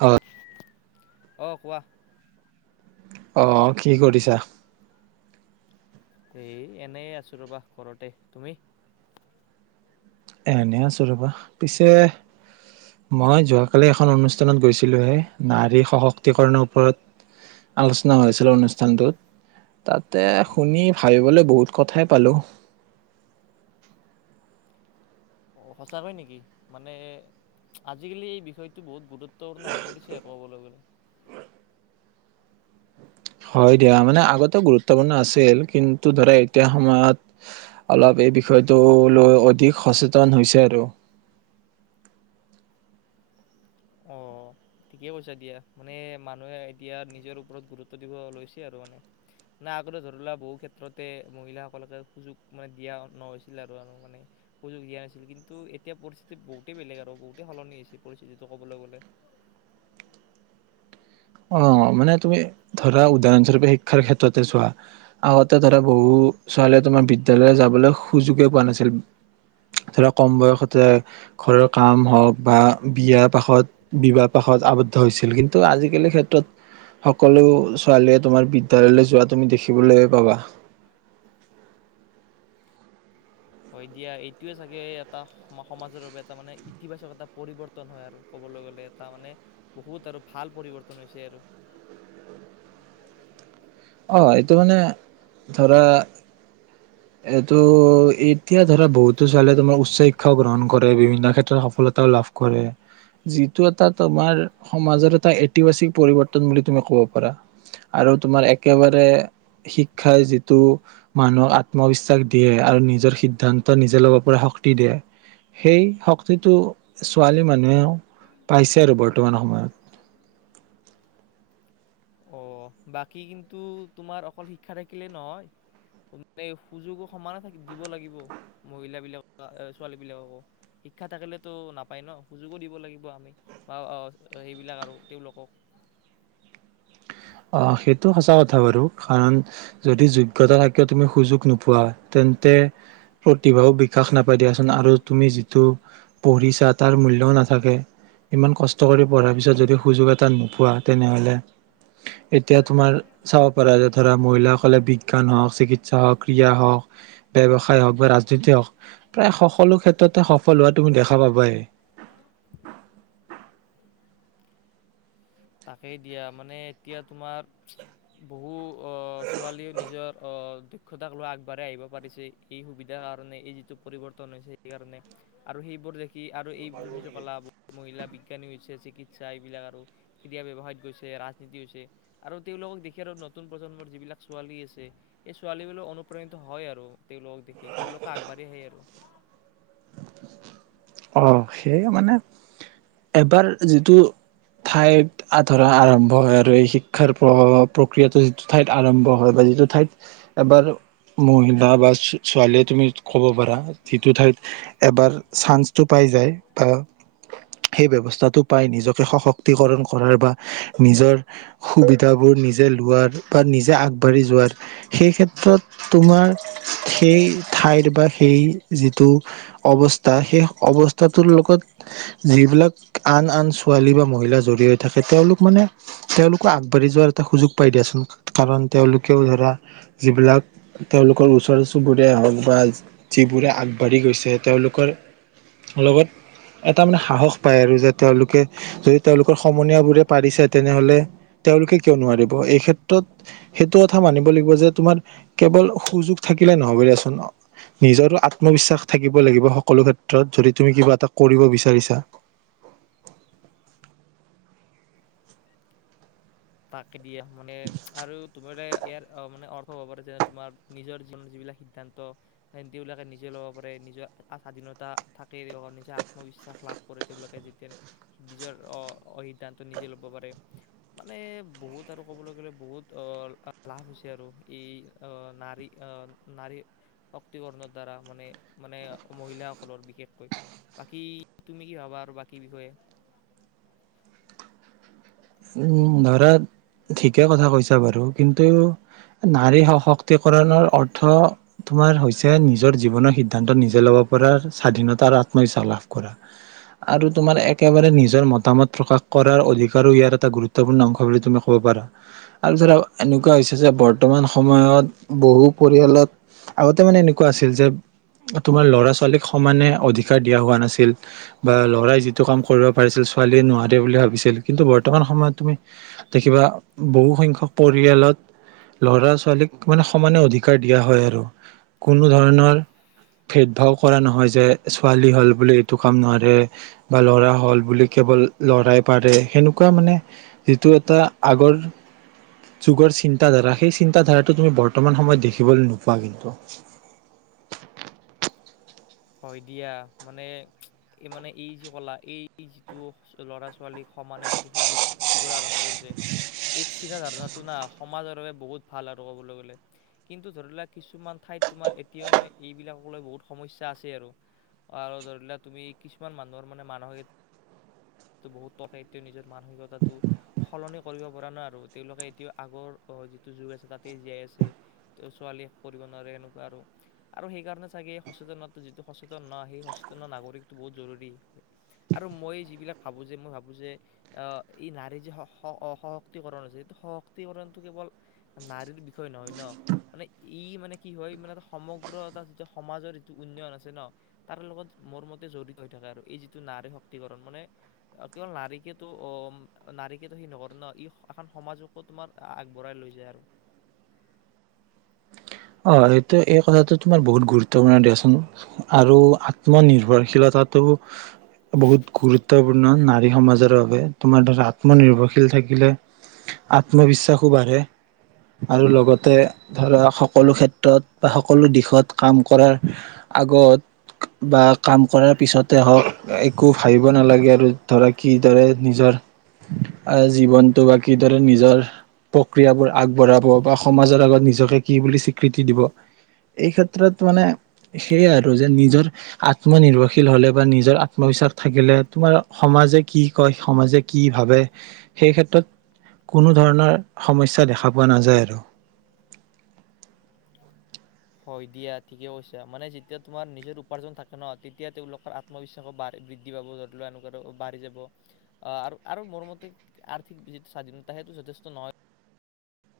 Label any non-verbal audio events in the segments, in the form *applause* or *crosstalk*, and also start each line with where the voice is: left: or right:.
right: অ
left: অ কোৱা
right: আহ কি কৰিছা
left: এই এনে আছো ৰবা ঘৰতে তুমি
right: এনে আছো ৰবা পিছে মই যোৱাকালি এখন অনুষ্ঠানত গৈছিলোহে নাৰী সশক্তিকৰণৰ ওপৰত আলোচনা হৈছিল অনুষ্ঠানটোত তাতে শুনি ভাবিবলৈ বহুত কথাই পালো
left: অ সঁচাকৈ নেকি মানে আজিকালি এই বিষয়টো বহুত গুৰুত্বপূৰ্ণ হৈ পৰিছে আৰু ক'বলৈ গ'লে
right: হয় দিয়া মানে আগতে গুৰুত্বপূৰ্ণ আছিল কিন্তু ধৰা এতিয়া সময়ত অলপ এই বিষয়টো লৈ অধিক সচেতন হৈছে আৰু
left: অ ঠিকেই কৈছা দিয়া মানে মানুহে এতিয়া নিজৰ ওপৰত গুৰুত্ব দিব লৈছে আৰু মানে মানে আগতে ধৰি লোৱা বহু ক্ষেত্ৰতে মহিলাসকলকে সুযোগ মানে দিয়া নহৈছিল আৰু মানে সুযোগ দিয়া নাছিল কিন্তু এতিয়া পৰিস্থিতি বহুতেই বেলেগ আৰু বহুতেই সলনি হৈছে পৰিস্থিতি ক'বলৈ গ'লে
right: অ মানে তুমি ধৰা উদাহৰণস্বৰূপে শিক্ষাৰ ক্ষেত্ৰতে চোৱা আগতে ধৰা বহু ছোৱালীয়ে তোমাৰ বিদ্য়ালয় যাবলৈ সুযোগে পোৱা নাছিল ধৰা কম বয়সতে ঘৰৰ কাম হওক বা বিয়য়াাৰ পাষত বিবাহ পাশত আবদ্ধ হৈছিল কিন্তু আজিকালি ক্ষেত্ৰত সকলো ছোৱালীয়ে তোমাৰ বিদ্যালয়লৈ যোৱা তুমি দেখিবলৈ পাবা
left: হয় দিয়া এইটোয়ে চাগে এটা সম সমাজৰ বাবে এটা মানে ইতিবাচক এটা পৰিৱৰ্তন হয় আৰু কবলৈ গলে এটা মানে বহুত আৰু ভাল পৰিৱৰ্তন হৈছে আৰু
right: অ এইটো মানে ধৰা এইটো এতিয়া ধৰা বহুতো ছোৱালীয়ে তোমাৰ উচ্চ শিক্ষাও গ্ৰহণ কৰে বিভিন্ন ক্ষেত্ৰত সফলতাও লাভ কৰে যিটো এটা তোমাৰ সমাজৰ এটা ইতিবাচিক পৰিৱৰ্তন বুলি তুমি কব পাৰা আৰু তোমাৰ একেবাৰে শিক্ষাই যিটো মানুহক আত্মবিশ্বাস দিয়ে আৰু নিজৰ সিদ্ধান্ত নিজে ল'ব পৰা শক্তি দিয়ে সেই শক্তিটো ছোৱালী মানুহেও পাইছে আৰু বৰ্তমান সময়ত
left: অ বাকী কিন্তু তোমাৰ অকল শিক্ষা থাকিলে নহয় মে সুযোগো সমানে থ দিব লাগিব মহিলাবিলাক ছোৱালী বিলাককো শিক্ষা থাকিলেতো নাপায় ন সুযোগো দিব লাগিব আমি বা সেইবিলাক আৰু তেওঁলোকক
right: অ সেইটো সঁচা কথা বাৰু কাৰণ যদি যোগ্যতা থাকিও তুমি সুযোগ নোপোৱা তেন্তে প্ৰতিভাও বিকাশ নাপাই দিয়াচোন আৰু তুমি যিটো পঢ়িছা তাৰ মূল্যও নাথাকে ইমান কষ্ট কৰি পঢ়াৰ পিছত যদি সুযোগ এটা নোপোৱা তেনেহলে এতিয়া তুমাৰ চাব পাৰা যে ধৰা মহিলাসকলে বিজ্ঞান হওক চিক হওক ক্ৰীড়া হওক ব্য়ৱসায় হওক বা ৰাজনীতি হওক প্ৰায় সকলো ক্ষেত্ৰতে সফল হোৱা তুমি দেখা পাবাই
left: তাকেই দিয়া মানে এতিয়া তোমাৰ বহু অ ছোৱালী নিজৰ অ দক্ষতাক লোৱা আগবাঢ়ি আহিব পাৰিছে এই সুবিধাৰ কাৰণে এই যিটো পৰিৱৰ্তন হৈছে সেইকাৰণে আৰু সেইবোৰ দেখি আৰু এইম কোৰ মহিলা বিজ্ঞানী হৈছে চিকিৎসা এইবিলাক আৰু কেতিয়াা ব্যৱসায়ত গৈছে ৰাজনীতি হৈছে আৰু তেওঁলোকক দেখি আৰু নতুন প্ৰজন্মৰ যিবিলাক ছোৱালী আছে সেই ছোৱালীবিলাক অনুপ্ৰাণিত হয় আৰু তেওঁলোকক দেখি তেওঁলোক আগবাঢ়ি আহি আৰু
right: অ সেইে মানে এবাৰ যিটো ঠাইত আধৰা আৰম্ভ হয় আৰু এই শিক্ষাৰ প্ৰ প্ৰক্ৰিয়াটো যিটো ঠাইত আৰম্ভ হয় বা যিটো ঠাইত এবাৰ মহিলা বা ছোৱালীয়ে তুমি ক'ব পাৰা যিটো ঠাইত এবাৰ চান্স পাই যায় বা সেই ব্য্ৱস্থাটো পাই নিজকে সশক্তিকৰণ কৰাৰ বা নিজৰ সুবিধাবোৰ নিজে লোৱাৰ বা নিজে আগবাঢ়ি যোৱাৰ সেই ক্ষেত্ৰত তোমাৰ সেই ঠাইৰ বা সেই যিটো অৱস্থা সেই অৱস্থাটোৰ লগত যিবিলাক আন আন ছোৱালী বা মহিলা জড় হৈ থাকে তেওঁলোক মানে তেওঁলোকো আগবাঢ়ি যোৱাৰ এটা সুযোগ পাই দিয়াচোন কাৰণ তেওঁলোকেও ধৰা যিবিলাক তেওঁলোকৰ ওচৰ চুবুৰেীয় হওক বা যিবোৰে আগবাঢ়ি গৈছে তেওঁলোকৰ লগত এটা মানে সাহস পায় আৰু যে তেওঁলোকে যদি তেওঁলোকৰ সমনীয়া বোৰে পাৰিছে তেনেহলে তেওঁলোকে কিয় নোৱাৰিব এই ক্ষেত্ৰত সেইটো কথা মানিব লাগিব যে তোমাৰ কেৱল সুযোগ থাকিলে নহব দিয়াচোন নিজৰো আত্মবিশ্বাস থাকিব লাগিব সকলো ক্ষেত্ৰত ক্ষেত্ৰত যদি তুমি কিবা এটা কৰিব বিচাৰিছা
left: তাক দিয়া মানে আৰু তোম ইয়াৰ মানে অৰ্থ হ'ব পাৰে যেনে তোমাৰ নিজৰ জীৱনৰ যিবিলাক সিদ্ধান্ত তেওঁবিলাকে নিজে ল'ব পাৰে নিজৰ স্বাধীনতা থাকে নিজে আত্মবিশ্বাস লাভ কৰে তেওঁলোকে যেতিয়া নিজৰ সিদ্ধান্ত নিজে লব পাৰে মানে বহুত আৰু ক'বলৈ গলে বহুত আহ লাভ হৈছে আৰু এই আহ নাৰী আহ নাৰী শক্তিকৰণৰ দ্বাৰা মানে মানে মহিলাসকলৰ বিশেষকৈ বাকী তুমি কি ভাবা আৰু বাকী বিষয়ে
right: উম ধৰা ঠিকে কথা কৈছা বাৰু কিন্তু নাৰী সশক্তিকৰণৰ অৰ্থ তোমাৰ হৈছে নিজৰ জীৱনৰ সিদ্ধান্ত নিজে ল'ব পৰা স্বাধীনতা আৰু আত্মবিশ্বাস লাভ কৰা আৰু তোমাৰ একেবাৰে নিজৰ মতামত প্ৰকাশ কৰাৰ অধিকাৰো ইয়াৰ এটা গুৰুত্বপূৰ্ণ অংশ বুলি তুমি কব পাৰা আৰু ধৰা এনেকুৱা হৈছে যে বৰ্তমান সময়ত বহু পৰিয়ালত আগতে মানে এনেকুৱা আছিল যে তোমাৰ ল'ৰা ছোৱালীক সমানে অধিকাৰ দিয়া হোৱা নাছিল বা ল'ৰাই যিটো কাম কৰিব পাৰিছিল ছোৱালীয়ে নোৱাৰে বুলি ভাবিছিল কিন্তু বৰ্তমান সময়ত তুমি দেখিবা বহু সংখ্যক পৰিয়ালত লৰা ছোৱালীক মানে সমানে অধিকাৰ দিয়া হয় আৰু কোনো ধৰণৰ ভেদ ভাৱ কৰা নহয় যে ছোৱালী হল বুলি এইটো কাম নাৰে বা লৰা হল বুলি কেৱল লৰাই পাৰে সেনো সেনেকুৱা মানে যিটো এটা আগৰ যুগৰ চিন্তা ধাৰা সেই চিন্তা ধাৰাটো তুমি বৰ্তমান সময়ত দেখিবলৈ নোপোৱা কিন্তু
left: হয় দিয়া মানে এই মানে এই যি কলা এই যিটো ল'ৰা ছোৱালীক সমানে যিটো সুযোগ দিবলৈ আৰম্ভ কৰিছে এই চিন্তা ধাৰনাটো না সমাজৰ বাবে বহুত ভাল আৰু কবলৈ গলে কিন্তু ধৰি লোৱা কিছুমান ঠাইত তোমাৰ এতিয়াও মানে এইবিলাক বহুত সমস্যাৰ আছে আৰু আৰু ধৰি লোৱা তুমি কিছুমান মানুহৰ মানে মানসিকা *inaudible* বহুত টকা এতিয়া নিজৰ মানসিকতাটো সলনি কৰিব পৰা নাই আৰু তেওঁলোকে এতিয়া আগৰ যিটো যুগ আছে তাতে জীয়াই আছে তেওঁ ছোৱালীয়ে কৰিব নোৱাৰে এনেকুৱা আৰু আৰু সেইকাৰণে চাগে সচেতনতা যিটো সচেতন ন সেই সচেতন নাগৰিকটো বহুত জৰুৰী আৰু মই যিবিলাক ভাবো যে মই ভাবো যে এই নাৰীৰ যে সশক্তিকৰণ আছে সেইটো সশক্তিকৰণটো কেৱল নাৰীৰ বিষয় নহয় ন মানে ই মানে কি হয় মানে সমগ্ৰ এটা যিটো সমাজৰ উন্নয়ন আছে ন তাৰ লগত মোৰ মতে জড়িত হৈ থাকে আৰু এই যিটো নাৰী শক্তিকৰণ মানে কেৱল নাৰীকেতো অ নাৰীকেতো সেই নকৰে ন ই এখন সমাজকো তোমাৰ আগবঢ়াই লৈ যায় আৰু
right: অ এইটো এই কথাটো তোমাৰ বহুত গুৰুত্বপূৰ্ণ দিয়াচোন আৰু আত্মনিৰ্ভৰশীলতাটো বহুত গুৰুত্বপূৰ্ণ নাৰী সমাজৰ বাবে তোমাৰ ধৰা আত্মনিৰ্ভৰশীল থাকিলে আত্মবিশ্বাসো বাঢ়ে আৰু লগতে ধৰা সকলো ক্ষেত্ৰত বা সকলো দিশত কাম কৰাৰ আগত বা কাম কৰাৰ পিছতে হওক একো ভাবিব নালাগে আৰু ধৰা কিদৰে নিজৰ জীৱনটো বা কিদৰে নিজৰ প্ৰক্ৰিয়াবোৰ আগবঢ়াব বা সমাজৰ আগত নিজকে কি বুলি স্বীকৃতি দিব এই ক্ষেত্ৰত মানে সেয়াই আৰু যে নিজৰ আত্মনিৰ্ভৰশীল হলে বা নিজৰ আত্মবিশ্বাস থাকিলে তোমাৰ সমাজে কি কয় সমাজে কি ভাবে সেই ক্ষেত্ৰত কোনো ধৰণৰ সমস্যা দেখা পোৱা নাযায় আৰু
left: হয় দিয়া ঠিকে কৈছা মানে যেতিয়া তোমাৰ নিজৰ উপাৰ্জন থাকে ন তেতিয়া তেওঁলোকৰ আত্মবিশ্বাসো বাঢ়ে বৃদ্ধি পাব ধৰি লোৱা এনেকুৱা বাঢ়ি যাব আহ আৰু মোৰ মতে আৰ্থিক যিটো স্বাধীনতা সেইটো যথেষ্ট নহয়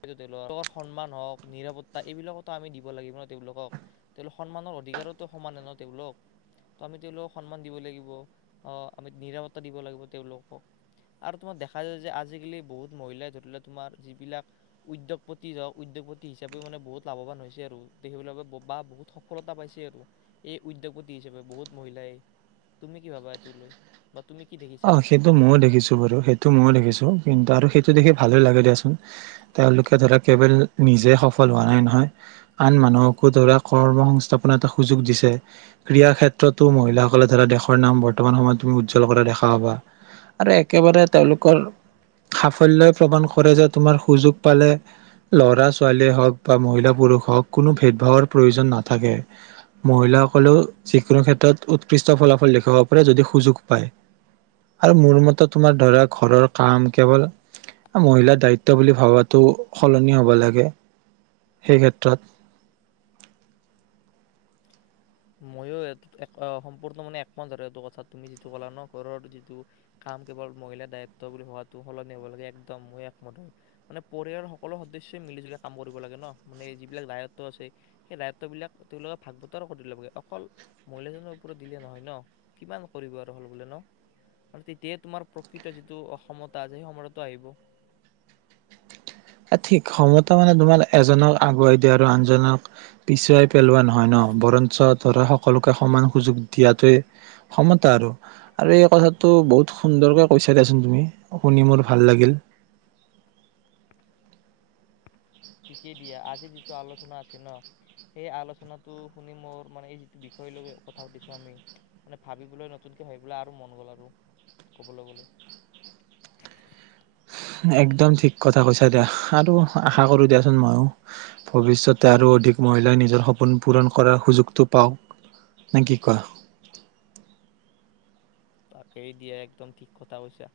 left: হয়ো তেওঁলোকৰ সন্মান হওক নিৰাপত্তা এইবিলাকতো আমি দিব লাগিব ন তেওঁলোকক তেওঁলোকক সন্মানৰ অধিকাৰতো সমানে ন তেওঁলোক তো আমি তেওঁলোকক সন্মান দিব লাগিব আমি নিৰাপত্তা দিব লাগিব তেওঁলোকক আৰু তোমাক দেখা যায় যে আজিকালি বহুত মহিলাই ধৰি ল তোমাৰ যিবিলাক উদ্যোগপতি যাওক উদ্যোগপতি হিচাপেও মানে বহুত লাভৱান হৈছে আৰু দেখিবলৈ বা বহুত সফলতা পাইছে আৰু এই উদ্যোগপতি হিচাপে বহুত মহিলাই তুমি কি ভাবা এইটো লৈ বা তুমি কি
right: অ
left: দেখিছা?
right: সেইটো ময়ো দেখিছো বাৰু সেইটো ময়ো দেখিছো কিন্তু আৰু সেইটো দেখি ভালে লাগে দিয়াচোন তেওঁলোকে ধৰা কেৱল নিজে সফল হোৱা নাই নহয় আন মানুহকো ধৰা কৰ্ম সংস্থাপন এটা সুযোগ দিছে ক্ৰীড়া ক্ষেত্ৰতো মহিলাসকলে ধৰা দেশৰ নাম বৰ্তমান সময়ত তুমি উজ্জ্বল কৰা দেখা আৰু একেবাৰে তেওঁলোকৰ সাফল্যই প্ৰমাণ কৰে যে তোমাৰ সুযোগ পালে ল'ৰা ছোৱালীয়ে হওক বা মহিলা পুৰুষ হওক কোনো ভেদ ভাৱৰ প্ৰয়োজন নাথাকে মহিলাসকলেও যিকোনো ক্ষেত্ৰত উৎকৃষ্ট ফলাফল দেখুৱাব পাৰে যদি সুযোগ পায় আৰু মোৰ মতে তোমাৰ ধৰা ঘৰৰ কাম কেৱল মহিলাৰ দায়িত্ব বুলি ভবাটো সলনি হ'ব লাগে সেই ক্ষেত্ৰত
left: ময়ো সম্পূৰ্ণ মানে একমত ধৰে এইটো কথা তুমি যিটো কলা ন ঘৰৰ যিটো কাম কেৱল মহিলাৰ দায়িত্ব বুলি হোৱাটো সলনি হ'ব লাগে একদম ময়ো একমতৰে মানে পৰিয়ালৰ সকলো সদস্যই মিলি জুলি কাম কৰিব লাগে ন মানে যিবিলাক দায়িত্ব আছে সেই দায়িত্ববিলাক তেওঁলোকে ভাগ বতৰা কৰি দিবাগে অকল মহিলাজনৰ ওপৰত দিলে নহয় ন কিমান কৰিব আৰু হল বোলে ন ম তেতিয়াই তোমাৰ প্ৰকৃত যিটো অসমতা আছে সেই সমতাটো আহিব
right: এ ঠিক ক্ষমতা মানে তোমাৰ এজনক আগুৱাই দিয়া আৰু আনজনক পিছুৱাই পেলোৱা নহয় ন বৰঞ্চ ধৰা সকলোকে সমান সুযোগ দিয়াটোৱে ক্ষমতা আৰু আৰু এই কথাটো বহুত সুন্দৰকে কৈছাই দিয়াচোন তুমি শুনি মোৰ ভাল লাগিল
left: ঠিকেই দিয়া আজি যিটো আলোচনা আছে ন সেই আলোচনাটো শুনি মোৰ মানে এই যিটো বিষয় লৈ কথা পাতিছো আমি মানে ভাবিবলৈ নতুনকে ভাবিবলৈ আৰু মন গল আৰু কবলৈ গলে
right: একদম ঠিক কথা কৈছা দিয়া আৰু আশা কৰোঁ দিয়াচোন ময়ো ভৱিষ্যতে আৰু অধিক মহিলাই নিজৰ সপোন পূৰণ কৰাৰ সুযোগটো পাওক নে কি কোৱা
left: তাকেই দিয়ে একদম ঠিক কথা কৈছা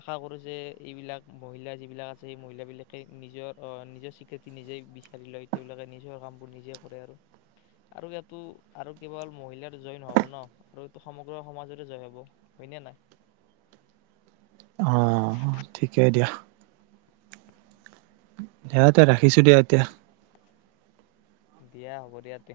left: আশা কৰো যে এইবিলাক মহিলা যিবিলাক আছে সেই মহিলাবিলাকে নিজৰ নিজৰ স্বীকৃতি নিজেই বিচাৰি লয় তেওঁবিলাকে নিজৰ কামবোৰ নিজে কৰে আৰু আৰু ইয়াতো আৰু কেৱল মহিলাৰ জয় নহব ন আৰু এইটো সমগ্ৰ সমাজত জয় হব হয়নে নাই
right: অ ঠিকেই দিয়া এয়াতে ৰাখিছো দিয়া এতিয়া
left: দিয়া হব দিয়া তে